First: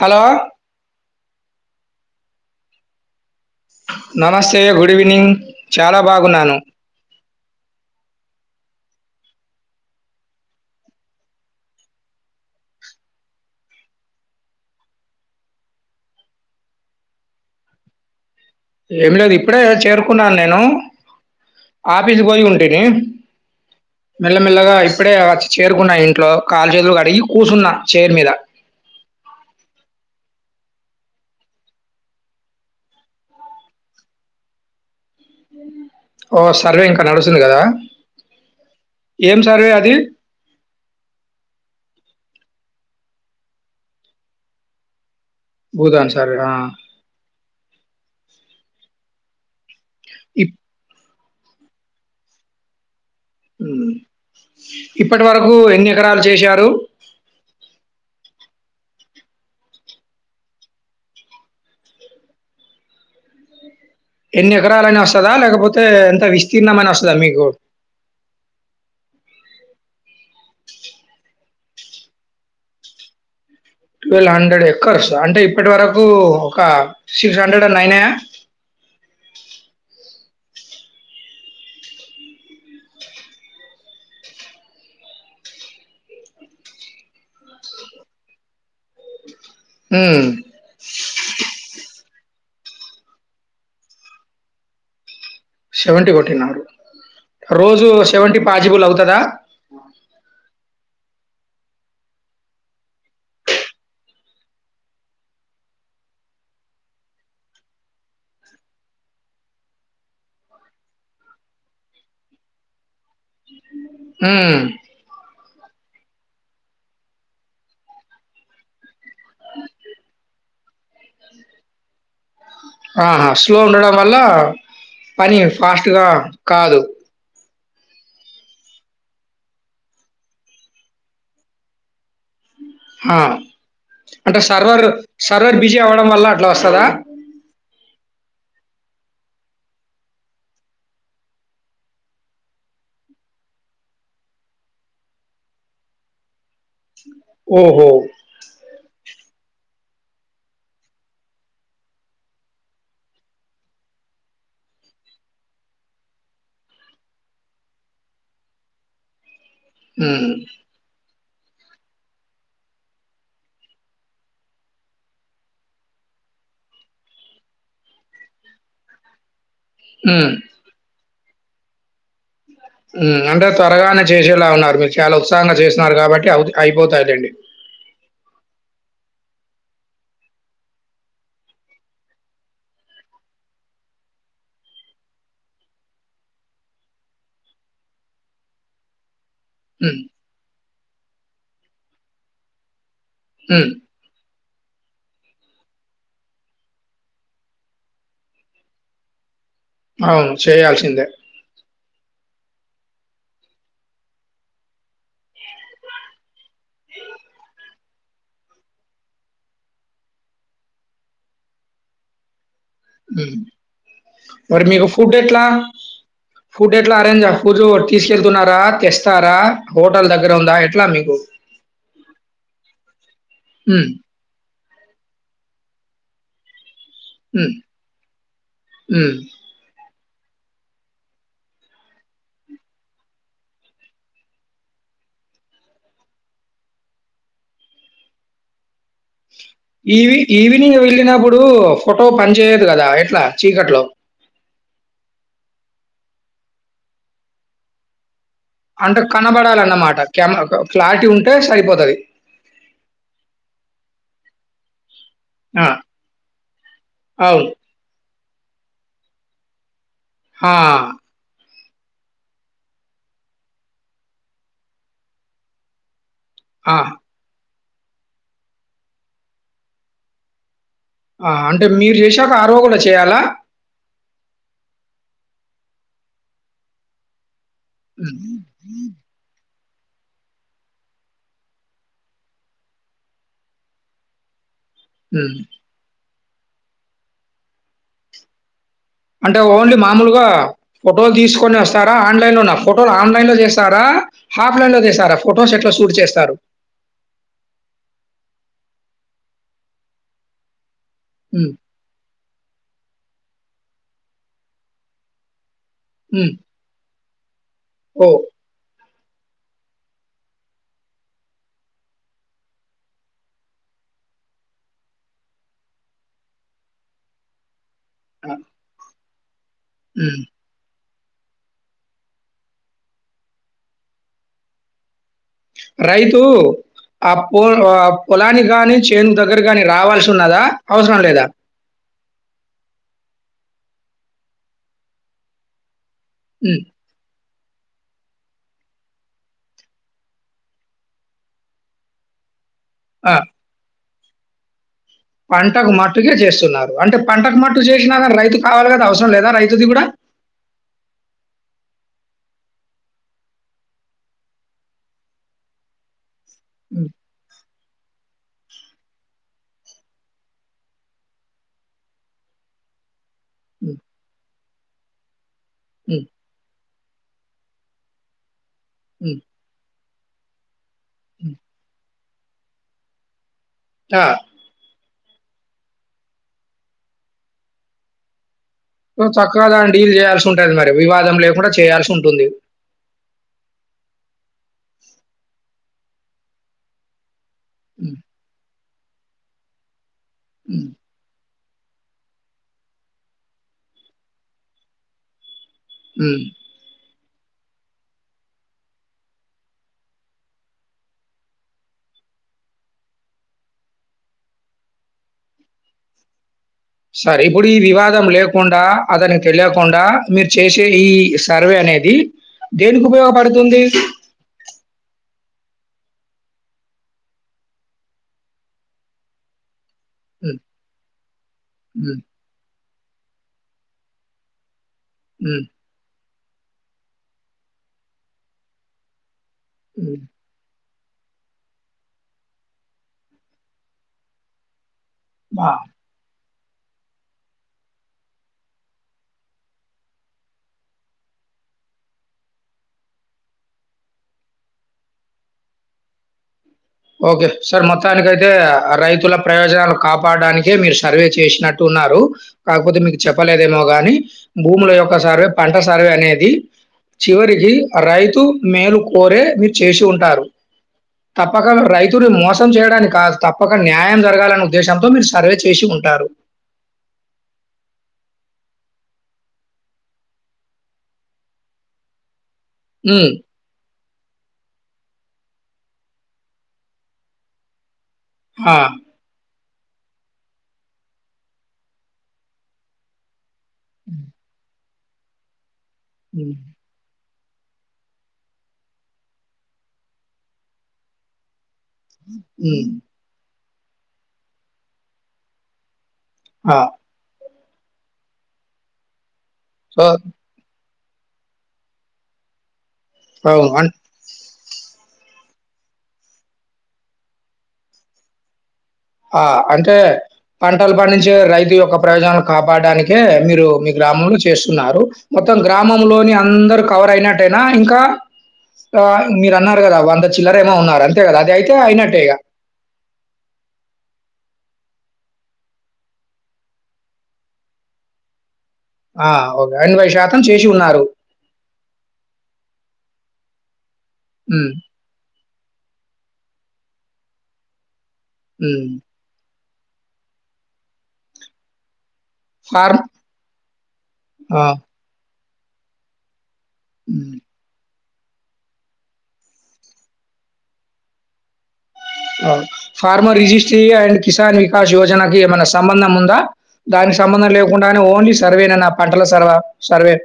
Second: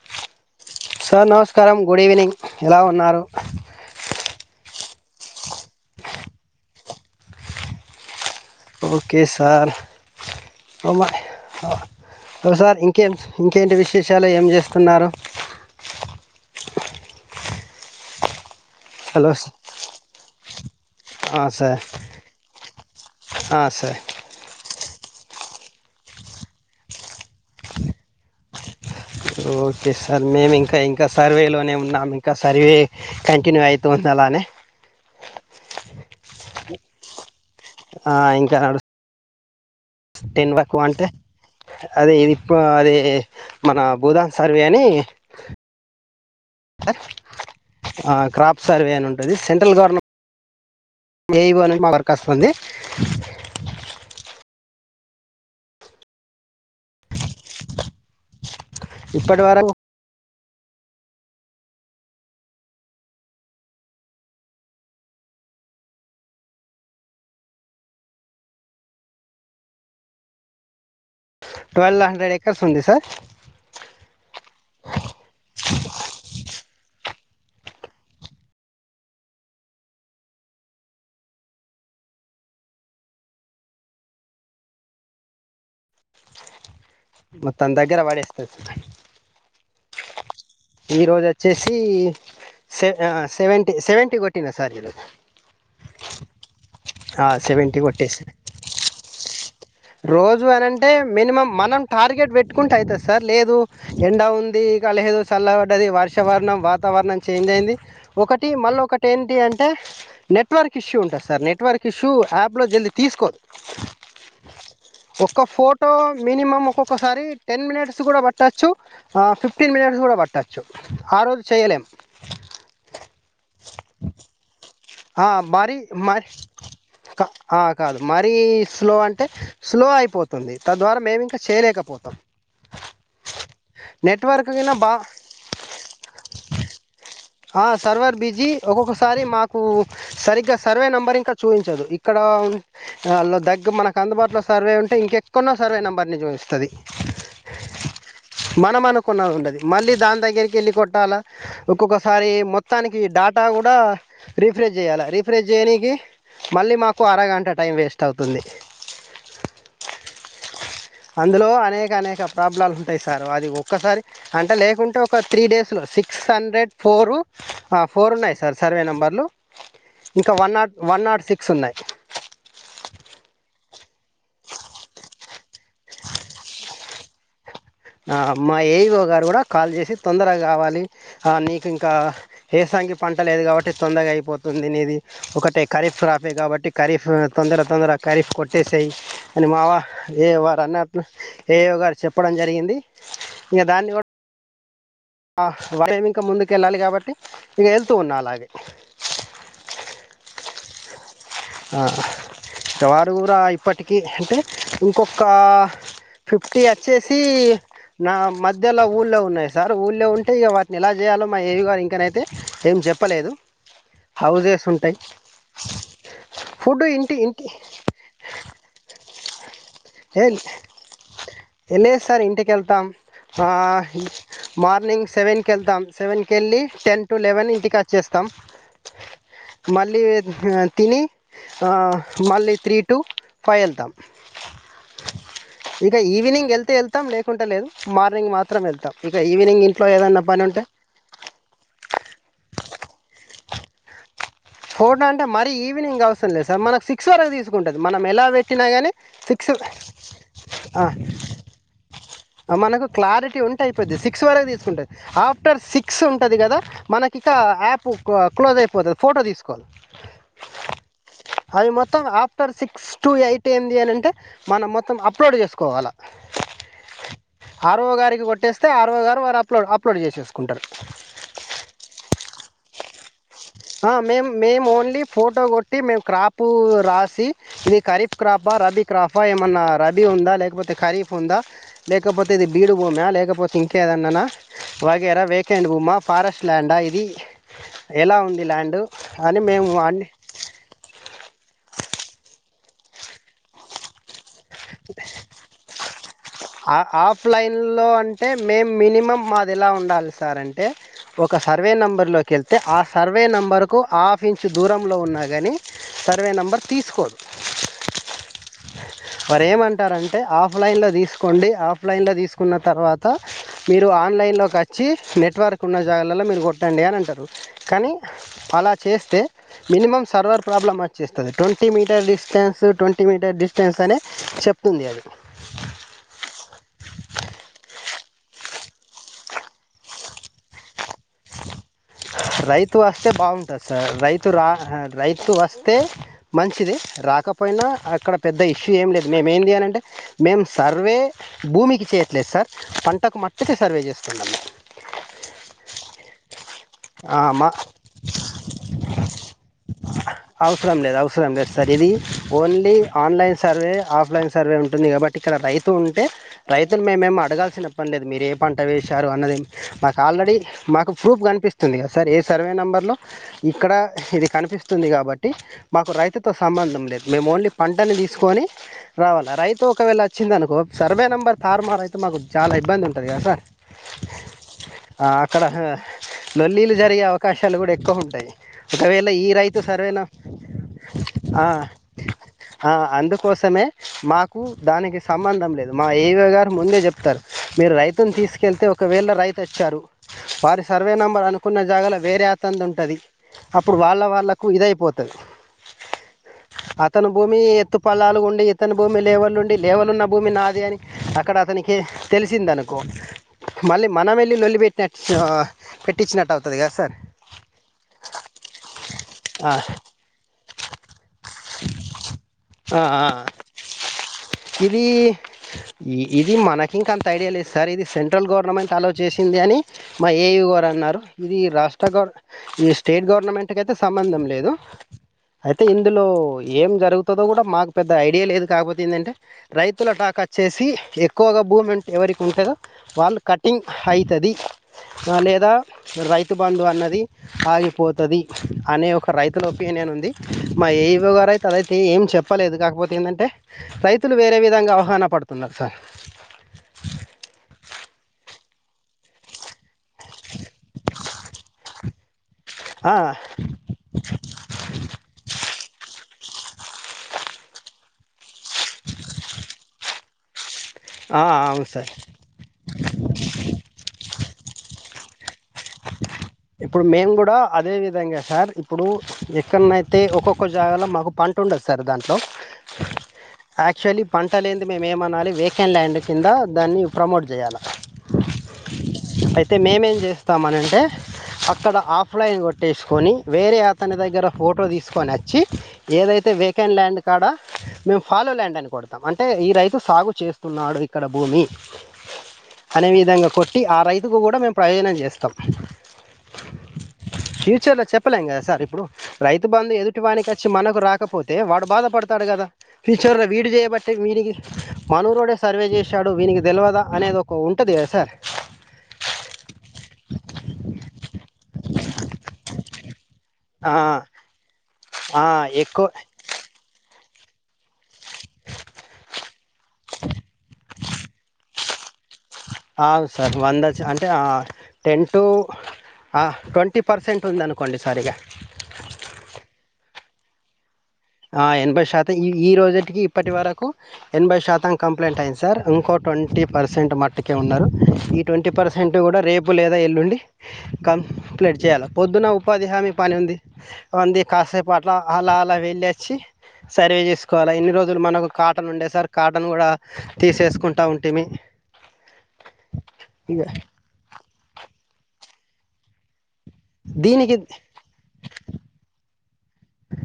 Hello sir నమస్కారం good evening ఎలా ఉన్నారు నమస్తే గుడ్ ఈవినింగ్ చాలా బాగున్నాను ఓకే సార్ సార్ ఇంకేం ఇంకేంటి విశేషాలు ఏం చేస్తున్నారు ఏం హలో లేదు ఇప్పుడే చేరుకున్నాను నేనూ ఆ సార్ ఆఫీస్ బోయ్ ఉంటినీ ఆ సార్ మెల్ల మెల్లగా ఇప్పుడే వచ్చి చేరుకున్నా ఇంట్లో కాళ్లు చేదులు అడిగి కూసున్న చేర్ మీద ఓకే సార్ మేము ఇంకా ఇంకా సర్వేలోనే ఉన్నాము ఇంకా సర్వే కంటిన్యూ ఐతుంది అలానే ఓ సర్వే ఇంకా నడుస్సుంది కదా ఆ ఇంకా నడు ఏం సర్వే అదీ టెన్ వక్ అంటే అదే ఇదిప్పు అదే మన బూదాన్ సర్వే అనీ భూదాన్ సర్వె ఆ సర్వె అ ఉంటది సెంట్రల్ గవర్న్ ఇప్ ఏ ఇవో మా వర్క్ వస్తుంది మ్మ్ ఇప్పటి వరకూ ఎన్ని ఎకరాల్ చేశారు ఇప్పటి వరక్ ఎన్ని ఎకరాలైన వస్తదా లేకపోతే ఎంత విస్తీర్ణం అన వస్తదా మీకు ట్వల్వ్ హండ్రెడ్ ఎకర్స్ ఉంది సార్ ట్వల్వ్ హండ్రెడ్ ఎక్కర్స్ అంటే ఇప్పటి వరకు ఒక సిక్స్ హండ్రెడ్ అన్న అయినయా మొత్తం దగ్గర పడేస్తది సర్ ఈ రోజు వచ్చేసి సెవ సెవెంటీ సెవెంటీ కొట్టినా సార్ ఈ రోజు సెవెంటీ కొట్టినారు సెవెంటీ రోజు కొట్టేసి సెవెంటీ పాజిబుల్ అవుతదా అంటే మినిమం మనం టార్గెట్ పెట్టుకుంటే అయితది సార్ లేదు ఎండ ఉంది ఇక లేదు చల్ల పడ్డది వర్షవరణం వాతావరణం చేంజ్ అయింది ఒకటి మళ్ళ ఒకటి ఏంటి అంటే నెట్వర్క్ ఇష్యూ ఉంటది సార్ నెట్వర్క్ ఇష్యూ యాప్లో జల్ది తీసుకోదు మ్ టో మినిమం ఒక్కొక్కసారి టెన్ మినిట్స్ కూడ పట్టొచ్చు ఆ ఫిఫ్టీన్ మినిట్స్ కూడ పట్టచ్చు ఆరోజు చేయలేము ఆహా! స్లో ఉండడం వల్ల పని ఫాస్ట్గా కాదు కా ఆ కాదు మరీ స్లో అంటే స్లో అయిపోతుంది తద్వారా మేము ఇంకా చేయలేకపోతాం ఆ అంటే నెట్వర్క్ గిన సర్వర్ బా సర్వర్ బిజీ అవ్వడం వల్ల అట్ల వస్తదా ఆ సర్వర్ బీజీ ఒక్కొక్కసారి మాకూ సరిగ్గా సర్వే నెంబర్ ఇంకా చూయించదు ఇక్కడ ఆ ఆళ దగ్గ మనకు అందుబాటులో సర్వే ఉంటే ఇంకెక్కున్న సర్వే నెంబర్ని చూయిస్తది ఓహో! మనం అనుకున్న ఉండది మళ్ళీ దాని దగ్గరికి ఎళ్ళి కొట్టాలా ఒక్కొక్క సారీ మొత్తానికి డాటా కూడా రీఫ్రెజ్ చేయ్యాల రీఫ్రెజ్ చేయనికి మళ్ళీ మాకు అరగంట టైం వేస్ట్ అవుతుంది హ్మ్ అందులో అనేక అనేక ప్రాబ్లాలు ఉంటాయి సార్ అది ఒక్కసారి అంటే లేకుంటే ఒక త్రీ డేస్లో సిక్స్ హండ్రెడ్ ఫోరు అ ఫోర్ ఉన్నాయి సార్ సర్వే నంబర్లు హ్మ్. ఇంకా one nought one nought six సున్నాయ్ మ్మ్ అంటే త్వరగానే చేసేలా ఉన్నారు మీరు చాలా ఉత్సాహంగ చేసినారు కాబట్టి అవుద్ అయిపోతైలేండి ఆ మా ఏఈఓ గారు కూడ కాల్ చేసి తొందరగావాలి హ నీకు ఇంకా ఏసాంగి పంట లేదు కాబట్టి తొందరగా అయిపోతుంది నీది ఒకటే ఖరీఫ్ క్రాఫే కాబట్టి ఖరీఫ్ తొందర తొందర ఖరీఫ్ కొట్టేసేయ్ అని మావా హ్మ్. ఏ వరన్న ఏయో గారు చెప్పడం జరిగింది ఇగ హ్మ్. దాన్ని కూడ ఆ వరేమి ఇంక ముందుకెళ్ళాలి కాబట్టి ఇగ ఎళ్తూ ఉన్నా అలాగే అవును చేయాల్సిందే ఆ ఇక వారు కూడ ఇప్పటికీ అంటే ఇంకొకా ఫిఫ్టీ అచ్చేసీ నా మధ్యలో ఊళ్ళో ఉన్నాయి సార్ ఊళ్ళో ఉంటే ఇక వాటిని ఎలా చేయాలో మా ఏవి గారు ఇంకనైతే ఏం చెప్పలేదు హ్మ్. హౌజెస్ ఉంటాయి ఫూడ్ ఫుడ్ ఎట్లా ఇంటి అరేంజ్ ఇంటి ఫూడ్ తీస్కేల్తున్నారా తీస్ టారా హోటల్ ఏ దగ్గర ఉందా ఎట్లా మీకు లేదు సార్ ఇంటికి వెళ్తాం మ్మ్ మార్నింగ్ సెవెన్కి వెళ్తాం సెవెన్కెళ్ళి, టెన్ టు లెవెన్ హ్మ్. ఇంటికి అచ్చేస్తాం, హ్మ్. మళ్ళీ ఆ తిని ఆ మళ్ళీ త్రీ టు ఫైవ్ ఎళ్తాం. ఇక ఈవినింగ్ ఎళ్తే ఎళ్తాం లేకుంటే లేదు మార్నింగ్ మాత్రం ఎళ్తాం. ఈవి ఈవినింగ్ వెళ్ళినప్పుడు ఫోటో పని చేయదు కదా ఎట్లా? చీకట్లో ఫోటో అంటే మరీ ఈవినింగ్ అవసరం లేదు సార్, మన సిక్స్ వరకు తీసుకుంటది మనం ఎలా పె ట్టినగాని అంటే సిక్స్, కనబడాలన్నమాట. క్యామ క ఆ క్లారిటీ ఉంటే సరిపోతది. మనకు క్లారిటీ ఉంటే అయిపోద్ది, సిక్స్ వరకు తీసుకుంటది. ఆఫ్టర్ ఆ! సిక్స్ ఉంటది కదా, మనకి ఇక అవును. యాప్ కొక్లోజ్ అయిపోతది ఫోటో తీసు కోద్ హా అవి మొత్తం ఆఫ్టర్ సిక్స్ టు ఎయిట్ ఏంది అని అంటే, మనం మొత్తం అప్లోడ్ చేసుకోవాల. ఆ ఆర్ ఓ గారికి కొట్టేస్తే, ఆర్ఓ గారు వారు అప్లో అప్లోడ్ చేసేసుకుంటరు. ఆ అంటే మీరు చేశాక ఆర్ వో కూడ చేయాలా? ఆ మేము మేము ఓన్లీ ఫోటో కొట్టి మేము క్రాపు రాసి, ఇది ఖరీఫ్ హ్మ్. క్రాపా, రబీ క్రాఫా ఏమన్నా రబీ ఉందా, లేకపోతే ఖరీఫ్ ఉందా, లేకపోతే ఇది బీడు బూమ, లేకపోతే ఇంకేదన్ననా. వైగైరా హ్మ్. వేకెండ్ బుమా ఫారెస్ట్ ల్యాండా ఇది, ఎలా ఉం ది ల్యాండ్ అంటే ఓన్లీ మామూలుగా ఫోటోలు తీసుకొని వస్ స్తారా ఆన్లైన్ లోనా, ఫోటోలు ఆన్లైన్ లో చేస్తారా ఆఫ్ లైన్లో చేసారా, ఫోటోస్ ఎట్లా షూట్ చేస్ అ ఆఫ్ లైన్లో అంటే మేమ్ మినిమం మాది ఎలా ఉండాలి సార్ అంటే ఒక హ్మ్. సర్వే నెంబర్ లో కెళ్తే ఆ సర్వే నెంబరుకు హాఫ్ ఇంచు దూరంలో ఉన్నా గని సర్వే నెంబర్ తీసుకోదు. ఓ వారు ఏమంటారంటే, ఆఫ్ లైన్లో తీస్ కోండి ఆఫ్లైన్లో తీసుకున్న తర్వాత, మీరు ఆన్లైన్లోకి అచ్చి నెట్వర్క్ ఉన్న జాగలల్ల మీరు కొట్టండి అని అంటరు. కానీ ఆ! అలా చేస్తే మినిమమ్ హ్మ్. సర్వర్ ప్రాబ్లమ్ అచ్ చ్చేస్తది twenty metre distance, twenty metre distance అనే చెప్తుంది అది. రైతు ఆ పొ ఆ పొలాన్ని గాని, చేను దగ్గర గాని రావాల్సి ఉన్నదా? అవసరం లేదా? రైతు అస్తే బాగుంటది సార్ రైతు రా రైతు వస్తే హ్మ్. మంచిది రాకప్ పోయినా అక్కడ పెద్ద ఇష్యూ ఏం లేదు మేమ్ ఏంది అనంటే మేము సర్వే భూమికి చేయట్లేదు సార్ ఆ! పంటకు మట్టికి సర్వే జేస్ [unintelligible] పంటకు మట్టుకే చేస్సున్నారు అంటే ఆ, పంటకు మా మట్టు చేశ్నా గని రైతు కావాలే గదా అవసరం లేదా రైతుది గుడా అవసరం లేదు అవసరం లేదు సార్ ఇది only online survey offline survey ఉంటుంది కాబట్టి ఇక్కడ రైతు ఉంటె రైతున్ హ్మ్. మేమేం అడగాల్సిన పండే మీరే పంట వేశారు అన్నది మాకు ఆల్రెడీ మాకు ప్రూఫ్ కనిపిస్ ది కద్సార్ ఏ సర్వే నంబర్ లో ఇక్కడ హ్మ్. ఇది కనిపిస్ ది కాబట్ ట్టి మాకు హ్మ్. రైతుతో సంబంధం దు మేమ్ ఓన్లీ పంటని తీస్కొని హ్మ్. రావాల రైతు ఒక్కవేళ అచ్చింది అనుకో సర్వే నంబర్ హ్మ్. తార్మారై తే మాకు చాలా ఇబ్బంది ఉంటది కదా సార్ ఆ ఆ అక్కడా లొల్లీలు జరిగే అవకాశాలు గుడా ఎక్కువ ఉంటయ్ సో, ఒకవేళ ఈ చక్కగా రైతు దాన్ని డీల్ సర్వేన చేయాల్సుంటది మరి. వివాదం ఆ లేకుండా చేయాల్సుంటుంది. ఆ అందుకోసమే మాకు దానికి సంబంధం లేదు మా ఏవో గారు ముందె చెప్తారు మీరు హ్మ్. రైతుని తీస్కేళ్తే ఒక్ ఒకవేళ రైతు ఒచ్చారు వారి హ్మ్. సర్వే నంబ అనుకున్న జాగాల వేరే అతంది ఉంటది అప్పుడు వాళ్ళ వాళ్ళలకు ఇదైపోతది హ్మ్. ఇతను భూమి ఎత్తు పలాలు ఉండి ఇతని భూమి లేవలు ఉండి లేవలు ఉన్న భూమి నాది అని అక్కడ అతనికి తెలిసిందనుకో మళ్ళీ మనం వెళ్ళి లొల్లి పెట్టినటూ టిచినట్టై సరే ఇప్పుడు ఈ వివాదం లేకుండా అతనికి ఆ తెలియకుండా మీరు చేసే ఈ సర్వే అనేది ఆ దేనికి ఆ ఉపయోగపడుతుంది ఇది ఇది మనకి ఇంకంత ఐడియా లేదు సార్ ఇది సెంట్రల్ గవర్నమెంట్ అలో చేసింది అని మా హ్మ్. ఏవిగారన్నార్ ఇది రాష్ట్ర హ్మ్. గవర్న ఇది స్టేట్ గవర్నమెంట్ కయితే స్ సంబంధం లేదు. హ్మ్. అయితే, ఇందులో ఏం జరుగుతదో కూడా, మాకు పెద్దగ ఐడియా లేదు కాబోతే ఏందంటే? హ్మ్. రైతులటాకచ్చేసి ఎక్కువగా భూముంటె, ఎవరికి ఉంటదో వాళ్ళు కటింగ్ అయితది. ఆ లేదా? రైతు బందు అన్నది ఆగిపోతది అనే ఒక రైతుల ఒపీనియన్ ఉంది. మా ఏ ఈ ఓ గారైతే అదైతే ఏం చెప్పలేదు, కాకపోతే ఎందంటే రైతులు వేరే విధంగా అవగాహన పడుతున్నరు సార్. అ రైతుల ప్రయోజనాలక్ కాపాడానికే మీరు సర్వే చేసినట్టు ఉన్నారు? కాకపోతే ఆ మీకు చెప్పలేదేమో కానీ, భూముల యొక్క సర్వే పంట సర్వే అనేది చివరికి అ రైతు మేలు కోరే, మీరు చేసి ఉంటారు! ఆ పక్కగా అవును సార్ రైతుని మోసం చేయడానికి కాద్ తప్పక న్యాయం జరగాలనే ఉద్దేశంతో మీర్ సర్వే చే ఇప్పుడు మేము కూడా, అదే విధంగా సార్. ఇప్పుడు ఎక్కడ్నయితే ఒక్కొక్క జాగల మాకు పంటుండదు సార్ దాంట్లో. హ్మ్. అక్చుఅల్లీ పంట లేంది మేమేమనాలి, వేకెండ్ ల్యాండ్ కింద దాన్ని ప్రమోట్ చేయాల. హా తె మేమేం చేస్ స్తామనన్టే అక్కడ ఆఫ్లైన్ కొట్టేసుకొని. వేరే అతని దగ్గర, ఫోటో తీస్ సుకొనచ్చి ఏదైతే హ్మ్. వేకెండ్ ల్యాండ్ క్కడ మేము ఫాలో ల్యాండ్ అని కొడతాం. అంటే ఈ రైతు సాగు చేస్తున్నాడు ఇక్కడ భూమి. ఉమ్ ట్టి ఆ రైతుకు కూడ, మేము ప్రయోజనం చేస్ తం ఆ ఫ్యూచర్ లో చెప్పలేం కదా సార్, ఇప్పుడు రైతు బంధు సో ఎదుటి వానికచ్చి మనకు రాక్ కపోతే వాడు బాధపడతాడు గదా? ఫ్యూచర్ల వీడు అవును. అన్ చేయబట్టే వీడికి మనూరోడే సర్వే చేశాడు, వీనికి తెల్వదా? అనేది ఒక ఉంటుంది కదా సార్. ఆ, అంటే? పంటలు పండించే రైతు యొక్క ప్రయోజనాలు కాపాడడానికే మీరు మీ ఆ గ్రామంలో చేస్తున్నారు ఆ మొత్తం ఎక్కువ గ్రామంలోని అందర్ కా వర్ అయినట్టేనా ఇంకా ఆ మీరు అన్నారు కదా అంత చిల్లర ఏమో ఉన్నారు అంతే కదా అది అయితే అయినట్టేగా ఆవ్ సార్ వందచ్చ అంటే టెన్ టు హ ట్వంటీ పర్సెంట్ ఉందినుకోండి సార్ ఇక ఆ ఎనభై శాతం చేసి ఉన్నారు ఆ ఎనభై శాతం ఈ ఈ రోజుటికి ఇప్పటి వరకు ఎనభై హ్మ్. శాతం కంప్లైంట్ అయింది సార్ ఇంకో ట్వంటీ పర్సెంట్ మట్టుకే ఉన్నరు ఈ ట్వంటీ హ్మ్. పర్సెంట్ గుడా రేప్ ఉప్పు లేదా ఎల్లుండి క ప్లెట్ చేయాల పొద్దున ఉపాధి ఫార్మ్ హామీ పని ఉంది అంది ఆ! కాసేపు అట్ల అలా అలా వెళ్ళే చ్చి సర్వే హ్మ్. చేసుకోవాలా ఇన్ని రోజ్ మనకు కాటన్ ఉండే సార్ కాటన్ గుడా తీసేసుకుంటా ఉంటిమి ఫార్మ ఇక రిజిస్టీ అండ్ కస ఆకాశ యోజనకి ఏమైనా సంబంధం ఉందా దానిక్ సంబంధం దీనికి లేకుండానే ఓన్లీ సర్వే నన్న ఆ పంటల సర్వా సర్వే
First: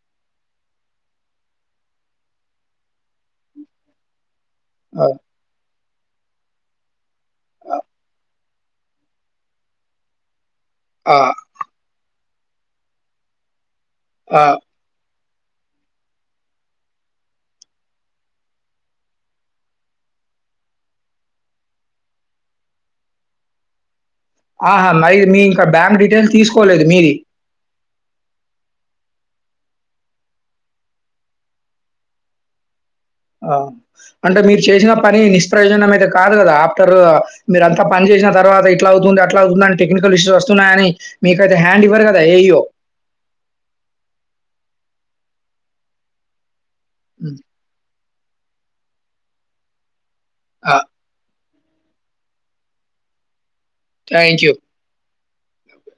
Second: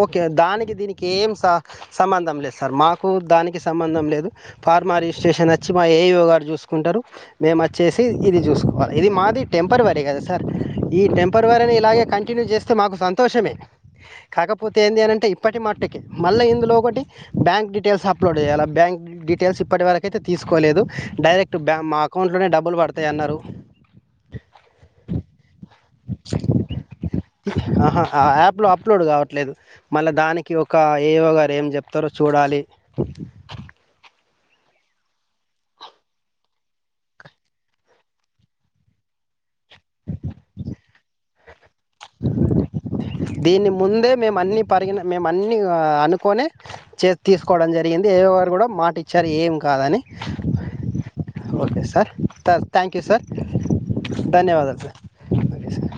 ఓకే దానికి దీనికి ఏం సా సంబంధం లేద్ సార్ మాకు దానికి సంబంధం లేదు ఫార్మా ఆ! రిజిస్టేషనచ్చి మా ఏయో గారు చూసు చూకుంటరు మేము వచ్చేసి ఇది చూసుకోవాలి ఇది మాది టెంపర్వరీ కదా సార్ ఈ ఆ! టెంపర్ వరని ఇలాగే కంటిన్యూ చేస్తే మాకు సంతోషమే ఆ! కాకపోతే ఏంది అనింటే ఇప్పటి మట్టుకె మళ్ళీ ఇందులో ఒకటి బ్యాంక్ డీటెయిల్స్ అప్లోడ్ చేయాలె బ్యాంక్ డీటెయిల్స్ ఇప్పటివరకు అయితే తీసుకోలేదు డైరెక్ట్ బ్యా మా అకౌంట్లోనే డబ్బులు పడతాయ్ అన్నరు ఆహా మరి మీ ఇంకా బ్యాంక్ డీటెయిల్స్ తీసుకోలేదు మీరి ఆహా ఆ యాప్ లో అప్లోడ్ కావల్ లేదు మళ్ళీ దానికి ఒక ఏవో గారు ఏం చెప్తరొ చూడాలి హా అంటే మీరు చేసిన పని నిష్ప్రయోజనం అయితే కాదు కదా ఆఫ్టర్ మీరు అంత పని చేసిన తర్వాత ఇట్లా అవుతుంది అట్లా అవుందని టెక్నికల్ ఇష్యూస్ వస్తున్నాయని మీకా దీని ముందే మేము అన్ని పరిగిన మేము అన్నీ అనుకోనే చేసి హ్మ్. తీసుకోవడం జరిగింది అవే వారు కూడా మాట ఇచ్చారు ఏం కాదని ఆ okay sir thank you sir thank you. ధన్యవాదాలు భగే సార్